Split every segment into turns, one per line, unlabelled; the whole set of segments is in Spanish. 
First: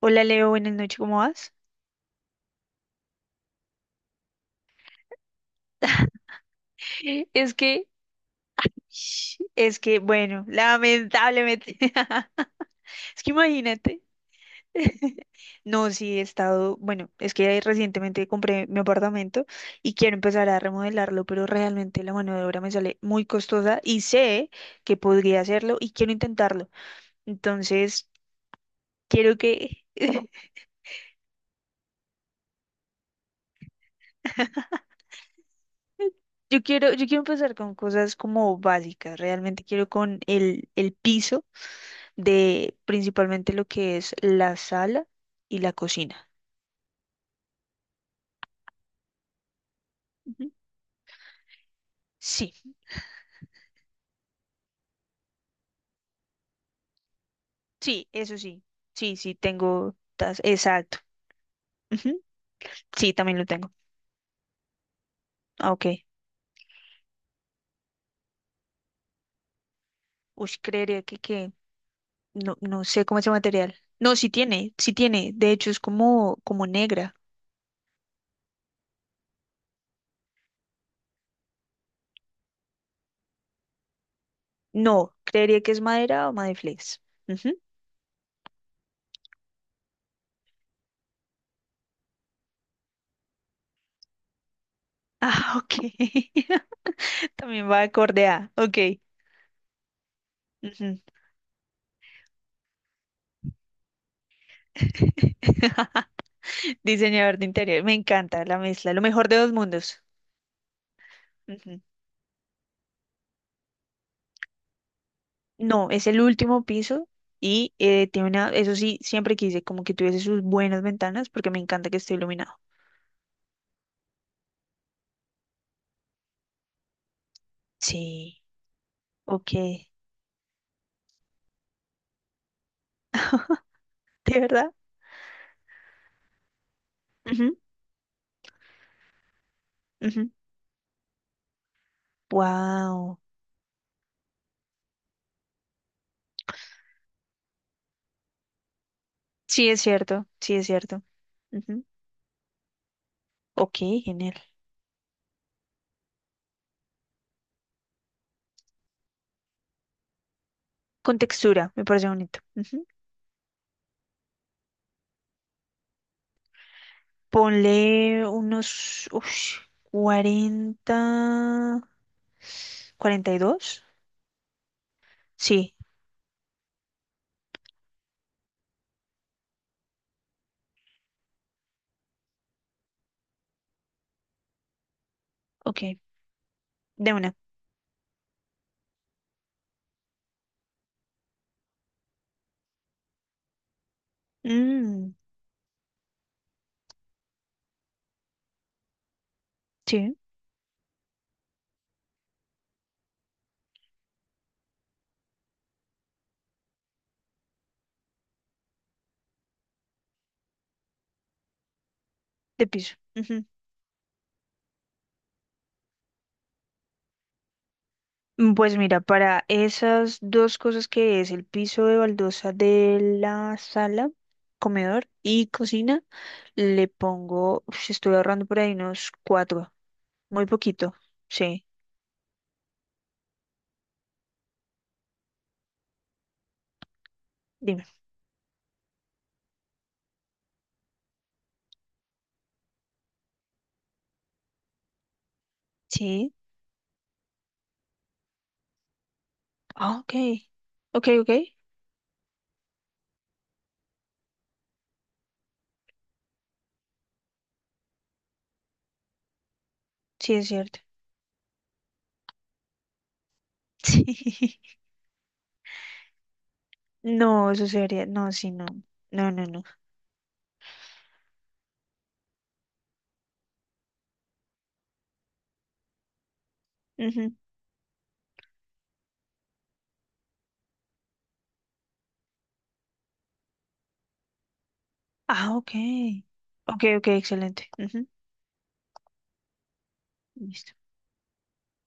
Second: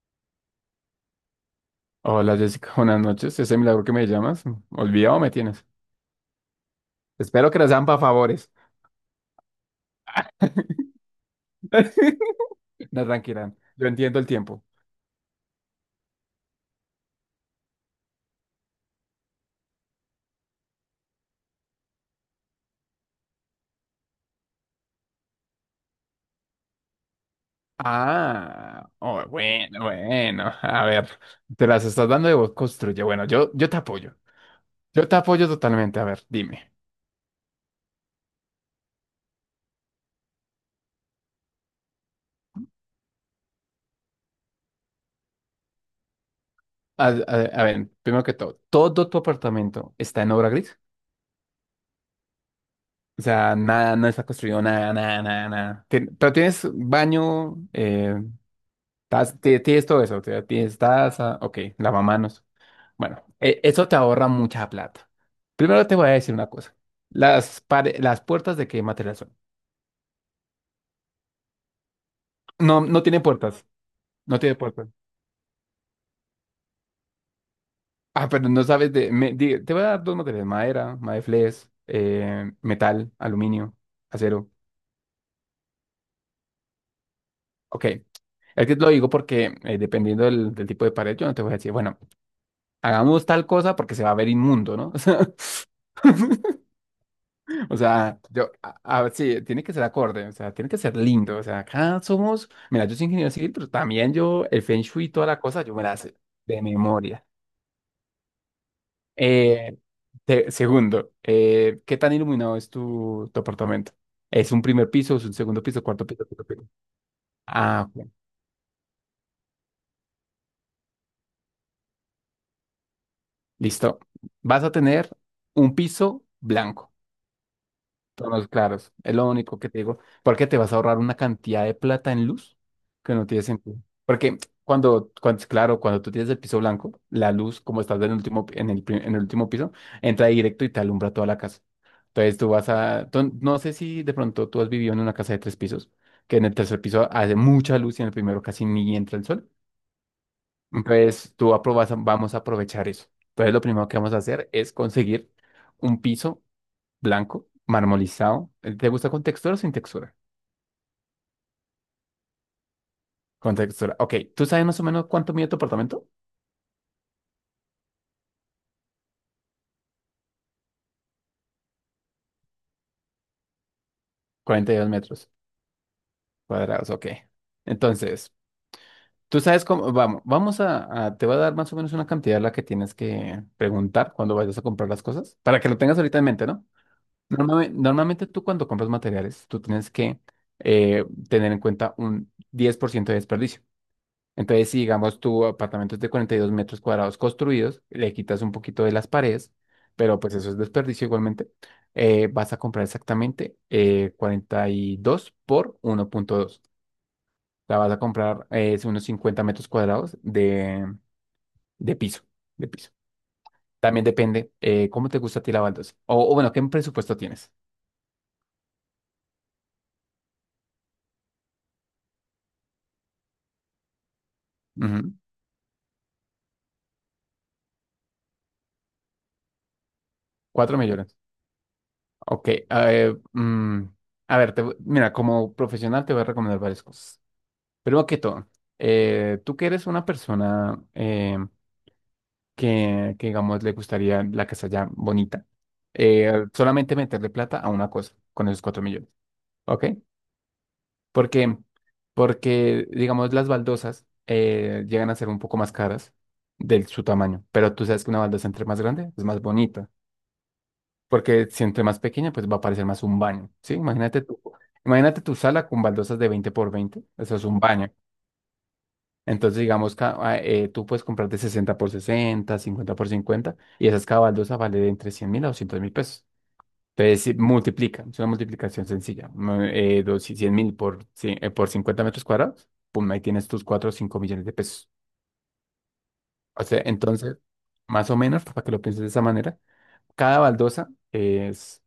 Hola Leo, buenas noches, ¿cómo vas?
Hola Jessica, buenas noches. Ese milagro que me llamas, ¿olvidado me tienes? Espero
Es
que las sean
que,
para favores.
es que, bueno, lamentablemente,
No,
es que
tranquila, yo
imagínate.
entiendo el tiempo.
No, sí, he estado, bueno, es que recientemente compré mi apartamento y quiero empezar a remodelarlo, pero realmente la mano de obra me sale muy costosa y sé que podría hacerlo y quiero intentarlo. Entonces,
Ah, oh,
quiero
bueno,
que,
bueno, a ver, te las estás dando de vos, construye. Bueno, yo te apoyo, yo te apoyo totalmente. A ver,
yo
dime.
quiero, yo quiero empezar con cosas como básicas, realmente quiero con el piso. De principalmente lo que es la sala y la cocina.
A, a- a ver, primero que todo, ¿todo tu apartamento está en obra
Ujú.
gris?
Sí,
O sea, nada, no está construido, nada, nada, nada, nada. Pero tienes baño,
sí,
eh,
eso sí. Sí, sí,
Estás- ti- Tienes todo eso, o sea, tienes
exacto.
taza, ok,
Ujú.
lavamanos.
Sí,
Bueno,
también lo tengo.
eso te ahorra mucha plata.
Ah, ok.
Primero te voy a decir una cosa. Las puertas de qué material son.
Uy, creería que no,
No,
no
no
sé cómo
tiene
es el
puertas,
material. No, sí
no tiene
tiene,
puertas.
sí tiene. De hecho, es como negra.
Ah, pero no sabes de. Te voy a dar dos materiales, madera, madeflex, metal, aluminio, acero.
No, creería que es madera o madeflex. Ujú.
Ok, es que lo digo porque dependiendo del tipo de pared, yo no te voy a decir, bueno, hagamos tal cosa porque se va a ver inmundo, ¿no?
Ah, ok. También
O
va
sea,
acorde a. Ok.
sí, tiene que ser acorde, o sea, tiene que ser
Ujú.
lindo. O sea, acá somos, mira, yo soy ingeniero civil, pero también yo, el Feng Shui y toda la cosa, yo me la sé de memoria.
Diseñador de interior. Me encanta la mezcla. Lo mejor de dos
Eh,
mundos.
Segundo,
Ujú.
¿qué tan iluminado es tu apartamento? ¿Es un primer piso, es un segundo piso,
No, es
cuarto
el
piso, quinto
último
piso?
piso y
Ah, bueno,
tiene una, eso sí, siempre quise como que tuviese sus buenas ventanas porque me encanta que esté iluminado.
listo. Vas a tener un piso blanco.
Sí,
Tonos claros. Es lo
ok.
único que te
¿De
digo. Porque te vas a ahorrar una cantidad de plata en luz que no tiene sentido. Porque
verdad?
claro, cuando tú tienes el piso blanco, la
Ujú,
luz, como estás en el último, en el último piso, entra
ujú.
directo y te alumbra toda la casa. Entonces tú vas a,
Wow.
tú- no sé si de pronto tú has vivido en una casa de tres pisos, que en el tercer piso hace mucha luz y en el primero casi ni entra el sol.
Sí, es cierto, sí, es cierto.
Entonces tú
Ujú.
aprobas, vamos a aprovechar eso. Entonces lo
Ok,
primero que vamos a
genial.
hacer es conseguir un piso blanco, marmolizado. ¿Te gusta con textura o sin textura?
Con textura, me parece bonito. Ujú.
Con textura. Ok, ¿tú sabes más o menos cuánto mide tu apartamento?
Ponle unos 40, 42.
Cuarenta y dos metros
Sí,
cuadrados, ok. Entonces, tú sabes cómo, te voy a dar más o menos una cantidad a la que tienes que preguntar cuando vayas a comprar las cosas, para que lo
ok,
tengas ahorita en mente, ¿no?
de una.
Normalmente, tú cuando compras materiales, tú tienes que eh, tener en cuenta un 10% de desperdicio. Entonces, si
Mm,
digamos tu apartamento es de 42 metros cuadrados construidos, le quitas un poquito de las paredes,
sí,
pero pues eso es desperdicio igualmente, vas a comprar exactamente 42 por 1.2. O sea, vas a comprar unos 50 metros cuadrados de piso,
de
de piso.
piso.
También depende cómo te gusta a ti la baldosa. O bueno, ¿qué presupuesto tienes?
Pues mira, para esas dos cosas que es el piso de baldosa de la sala, comedor
Ujú,
y cocina, le pongo, uf, estoy ahorrando por ahí unos cuatro, muy
4
poquito,
millones.
sí,
Ok. A ver, mira, como profesional te voy a recomendar varias cosas.
dime.
Primero que todo, tú que eres una persona, digamos, le gustaría la casa ya bonita,
Sí,
solamente meterle plata a una cosa con esos 4 millones, ¿ok?
ah, ok, ok, ok,
Porque, porque, digamos, las baldosas llegan a ser un poco más caras de su tamaño, pero tú sabes que una baldosa entre más grande es más bonita,
sí es cierto.
porque si entre más pequeña, pues va a parecer más un baño, ¿sí? Imagínate tú,
Sí,
imagínate tu sala con baldosas de 20 por 20, eso es
no,
un
eso
baño.
sería, no, sí, no, no, no,
Entonces,
no.
digamos, tú puedes comprar de 60 por 60, 50 por 50 y esas cabaldosas vale de entre 100.000 a 200.000 pesos. Entonces,
Ujú.
si multiplica, es una multiplicación sencilla. Si 100.000 por, 100 por 50 metros cuadrados, pum, ahí tienes tus 4 o 5 millones de pesos.
Ah, ok,
O
ok,
sea,
ok,
entonces,
excelente. Ujú,
más o menos, para que lo pienses de esa manera, cada
listo.
baldosa es,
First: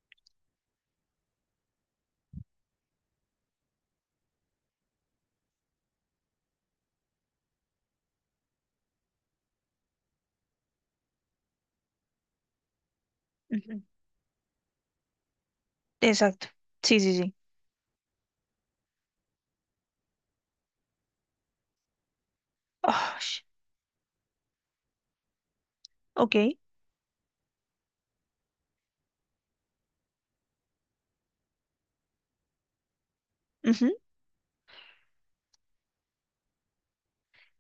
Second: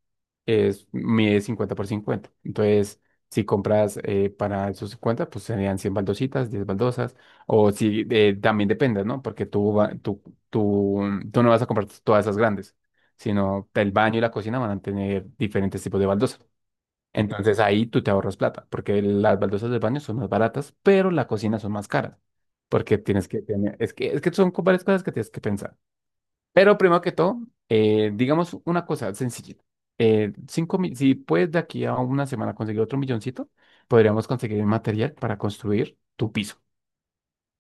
es, mide 50 por 50. Entonces, si compras para esos 50 pues serían 100 baldositas, 10 baldosas. O si también depende, ¿no? Porque tú, va- tú, tú no vas a comprar todas esas grandes, sino
Ujú,
el baño y la cocina van a tener diferentes tipos de baldosas.
exacto, sí, sí, sí.
Entonces ahí tú te ahorras plata, porque las baldosas del baño son más baratas, pero la cocina son más caras, porque
Ah,
tienes que tener, es que son varias cosas que tienes que pensar.
ok.
Pero primero que todo, digamos una cosa sencilla. Si puedes de aquí a una semana conseguir otro milloncito, podríamos conseguir el material para construir tu piso.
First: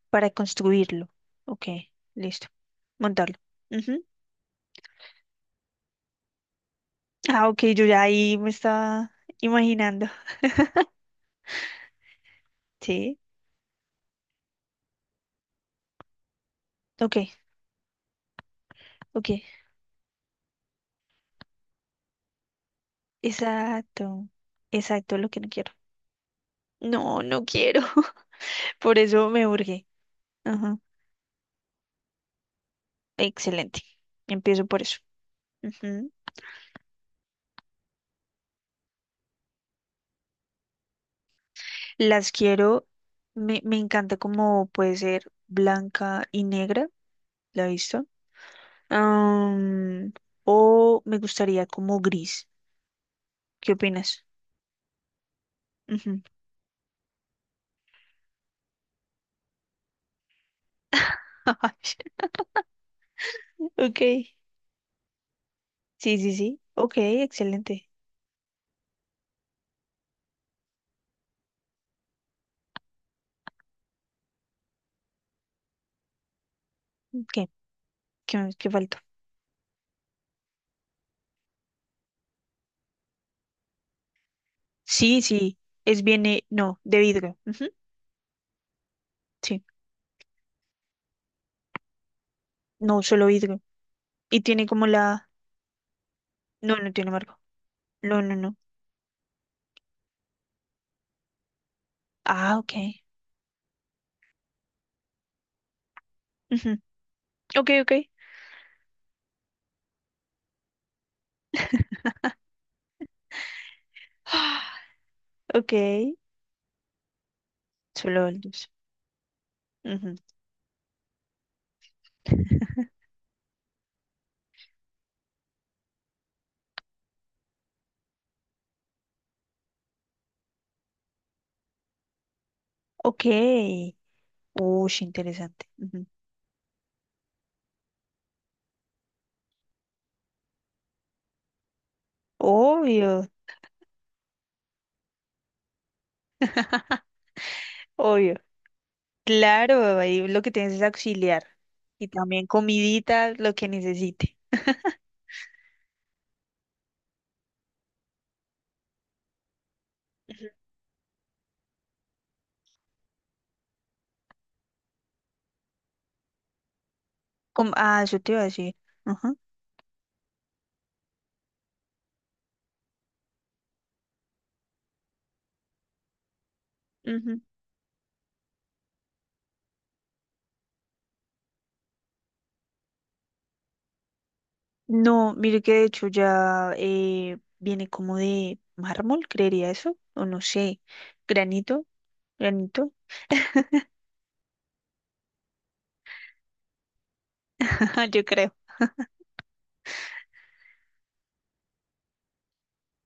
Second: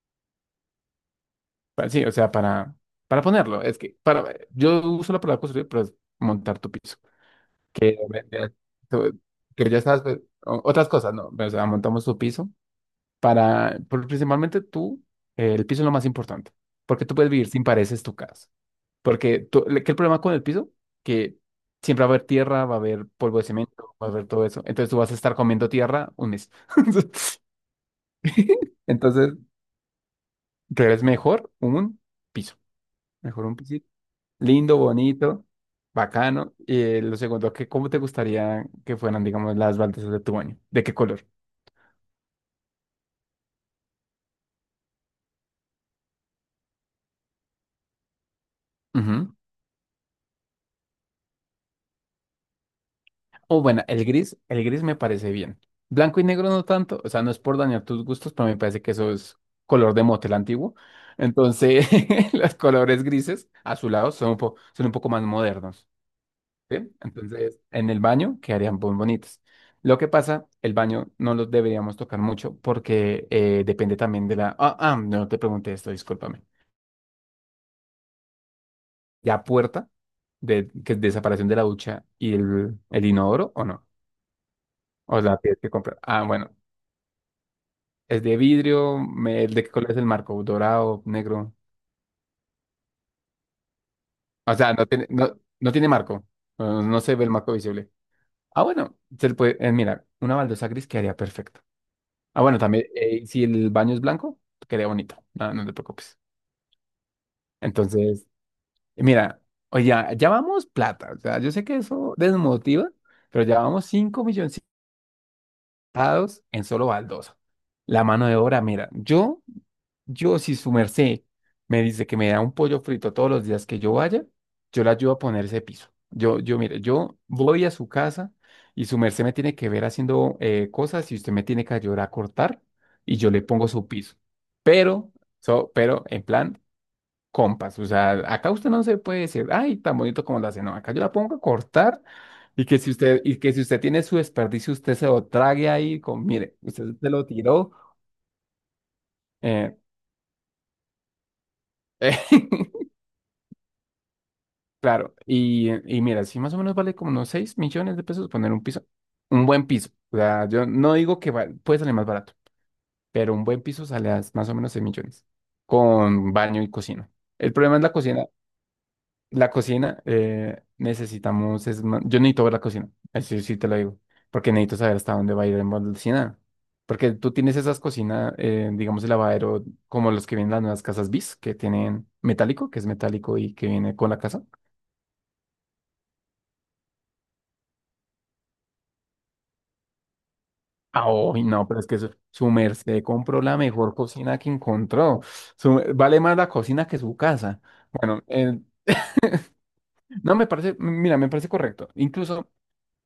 Para construirlo. Ok,
Sí, o sea,
listo.
para
Montarlo.
ponerlo. Es que
Ujú.
para, yo uso la palabra construir, pero es montar tu piso.
Ah, ok, yo
Que,
ya
ve-
ahí me
ve-
estaba
tú- que ya estás,
imaginando.
ve- o- otras cosas, no. O sea, montamos tu piso
Sí.
para, principalmente tú, el piso es lo más importante, porque tú
Ok,
puedes vivir sin paredes tu casa.
ok.
Porque ¿qué el problema con el piso? Que siempre va a haber tierra, va a haber polvo de cemento, va a haber
Exacto.
todo eso. Entonces tú vas a
Exacto, lo
estar
que no
comiendo
quiero.
tierra un mes.
No, no quiero. Por eso
Entonces,
me urge. Ajá.
creo es mejor un piso. Mejor un piso
Excelente. Empiezo
lindo,
por eso.
bonito,
Ujú.
bacano. Y lo segundo, que ¿cómo te gustaría que fueran, digamos, las baldosas de tu baño? ¿De qué color?
Las quiero. Me encanta como puede ser blanca y negra. ¿La he visto?
Ujú.
Am, o me gustaría como gris.
O
¿Qué
bueno,
opinas?
el gris me parece bien. Blanco y negro no tanto, o sea, no es por dañar tus gustos, pero me parece que eso es color de motel antiguo. Entonces, los colores grises
Ok,
azulados son
sí,
un poco más modernos,
sí, sí.
¿sí?
Ok,
Entonces,
excelente.
en el baño quedarían muy bonitos. Lo que pasa, el baño no los deberíamos tocar mucho porque depende también de la. Ah, ah, no te pregunté esto, discúlpame.
¿Qué? ¿Qué falta?
¿Ya puerta que separación de la ducha y el inodoro o no? O
Sí,
la
sí,
tienes que comprar.
es
Ah,
viene,
bueno.
no, de vidrio. Ujú,
Es de vidrio, el
sí,
de qué color es el marco, dorado, negro.
no, solo vidrio. Y
O
tiene
sea,
como
no tiene,
la.
no, no tiene marco.
No,
No,
no
no
tiene
se ve el
marco.
marco visible.
No, no, no.
Ah, bueno, se le puede, mira, una baldosa gris quedaría perfecto. Ah,
Ah,
bueno,
ok.
también, si el baño es blanco, quedaría bonito. No, no te preocupes.
Ujú, ok, ok.
Entonces, mira, oye, ya, ya vamos plata. O sea, yo sé que eso desmotiva, pero ya vamos 5 milloncitos
Ok,
en solo baldosa. La
solo
mano de
el
obra,
dos.
mira, yo.
Ujú.
Yo, si su merced me dice que me da un pollo frito todos los días que yo vaya, yo le ayudo a poner ese piso. Yo, mire, yo voy a su casa y su merced me tiene que ver haciendo cosas y usted me tiene que ayudar a cortar y
Ok.
yo le pongo su piso.
Uy,
Pero,
interesante.
pero
Ujú.
en plan, compas, o sea, acá usted no se puede decir, ay, tan bonito como lo hace, no, acá yo la pongo a cortar y que si usted,
Obvio,
y que si usted tiene su desperdicio, usted se lo trague ahí con, mire, usted se lo tiró.
obvio.
eh,
Claro, ahí lo que tienes es auxiliar. Y también comidita, lo que necesite.
Claro, y mira, si más o menos vale como unos 6 millones de pesos poner un piso, un buen piso. O sea, yo no digo que puede salir más barato, pero un buen piso sale a más o menos 6 millones con baño y cocina. El problema es la
Eso
cocina.
te iba a decir. Ajá.
La cocina necesitamos, yo necesito ver la cocina, así sí te lo digo, porque necesito saber hasta dónde va a ir en la cocina. Porque tú
Ujú.
tienes esas cocinas, digamos, el lavadero, como los que vienen en las nuevas casas bis, que tienen metálico, que es metálico y que viene con la casa.
No, mire que de hecho ya viene como de mármol, creería eso, o no sé,
Ah, uy, no, pero
granito,
es que su
granito,
merced compró la mejor cocina que encontró. Vale más la cocina que su casa.
ajá,
Bueno,
yo creo.
no me parece, mira, me parece correcto. Incluso,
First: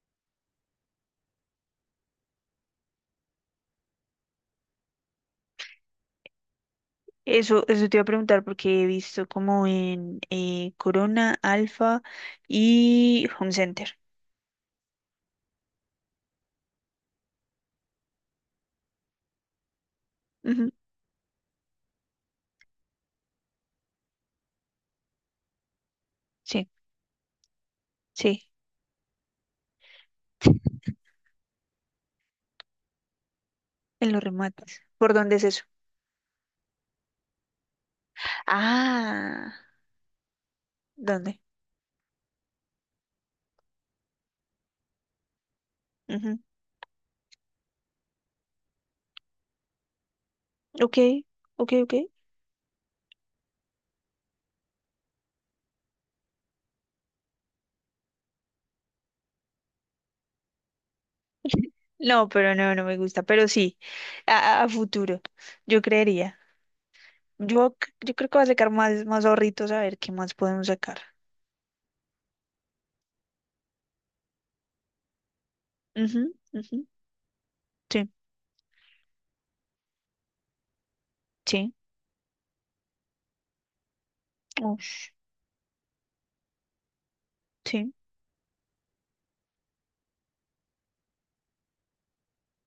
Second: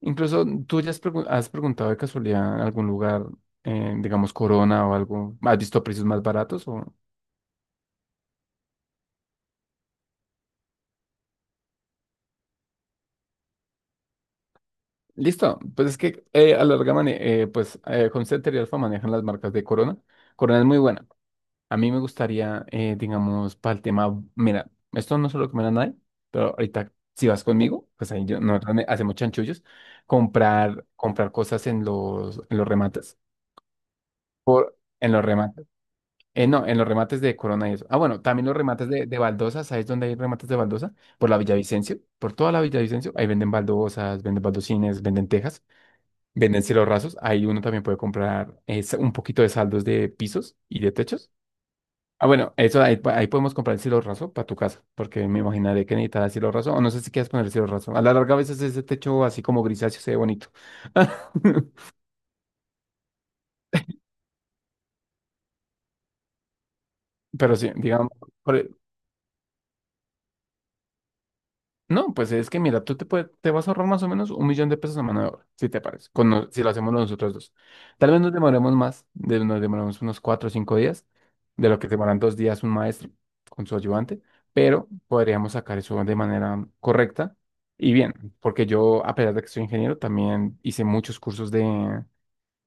incluso tú ya has preguntado de casualidad en algún lugar, digamos Corona o algo, ¿has visto precios más baratos o?
Eso te iba a preguntar porque he visto como en Corona, Alfa y Home Center.
Listo, pues es que a la larga Concepter y Alfa manejan las marcas de Corona. Corona es
Ujú,
muy buena. A mí me gustaría, digamos, para el tema, mira, esto no es lo que me da nadie, pero
sí,
ahorita si vas conmigo, pues ahí yo,
sí,
nosotros hacemos chanchullos, comprar cosas
en los remates.
en
¿Por
los
dónde es eso?
remates, no, en los remates de Corona y eso. Ah, bueno, también los remates de
Ah,
baldosa, ¿sabes dónde hay remates de baldosa? Por la
¿dónde?
Villavicencio, por toda la Villavicencio, ahí venden baldosas, venden baldosines, venden tejas,
Ujú,
venden cielos rasos, ahí uno también puede comprar un poquito de saldos de pisos y de
ok,
techos.
ok, ok.
Ah, bueno, eso ahí, ahí podemos comprar el cielo raso para tu casa, porque me imaginaré que necesitarás cielo raso, o no sé si quieres poner el cielo raso. A la larga, a veces ese techo así como grisáceo se ve bonito.
No, pero no, no me gusta, pero sí, a futuro, yo creería.
Pero sí,
Yo, c-
digamos,
yo creo que va a
por,
sacar
e
más, más ahorritos a ver qué más podemos sacar.
No, pues es que mira, tú te, te vas a ahorrar más o menos un millón de pesos a mano de obra, si te parece,
Ujú,
con no- si lo
ujú,
hacemos nosotros dos.
sí,
Tal vez nos demoremos más, nos demoremos unos 4 o 5 días, de
sí,
lo que demoran 2 días un maestro con su ayudante, pero
ush,
podríamos sacar eso de manera correcta y
sí,
bien, porque yo, a pesar de que soy ingeniero, también hice muchos cursos de,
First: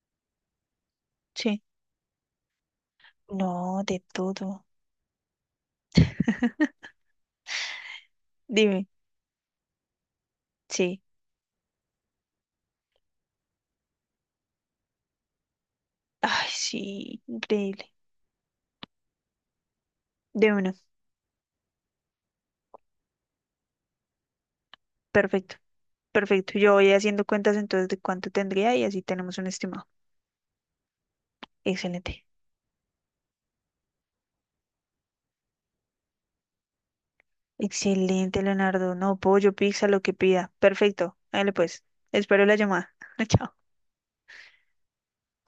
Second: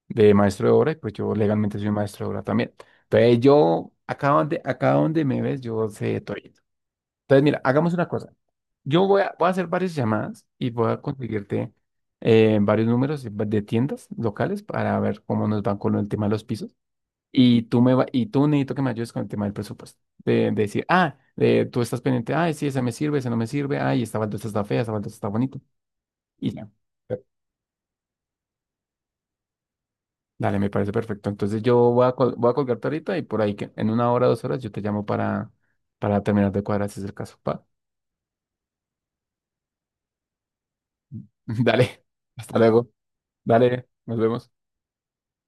de maestro de obra y pues yo
sí.
legalmente soy maestro de obra también. Entonces
No,
yo,
de todo.
acá donde me ves, yo sé todo. Entonces mira, hagamos una cosa.
Dime,
Yo voy a, voy a hacer varias llamadas y voy a
sí.
conseguirte varios números de tiendas locales para ver cómo nos van con el tema de los
Ay,
pisos.
sí,
Y
increíble.
tú necesito que me ayudes con el tema del presupuesto. De
De una,
decir, ah, tú estás pendiente, ay, sí, esa me sirve, esa no me sirve, ay, esta baldosa está fea, esta baldosa está
perfecto,
bonito. Y
perfecto.
ya.
Yo voy
Per-
haciendo cuentas entonces de cuánto tendría y así tenemos un estimado.
Dale, me parece perfecto. Entonces yo voy a,
Excelente,
voy a colgarte ahorita y por ahí que en una hora, 2 horas yo te llamo para, terminar de cuadrar si es el caso. Pa.
excelente, Leonardo. No, pollo, pizza, lo que pida. Perfecto, dale pues.
Dale,
Espero la
hasta luego.
llamada. Chao.
Dale, nos vemos.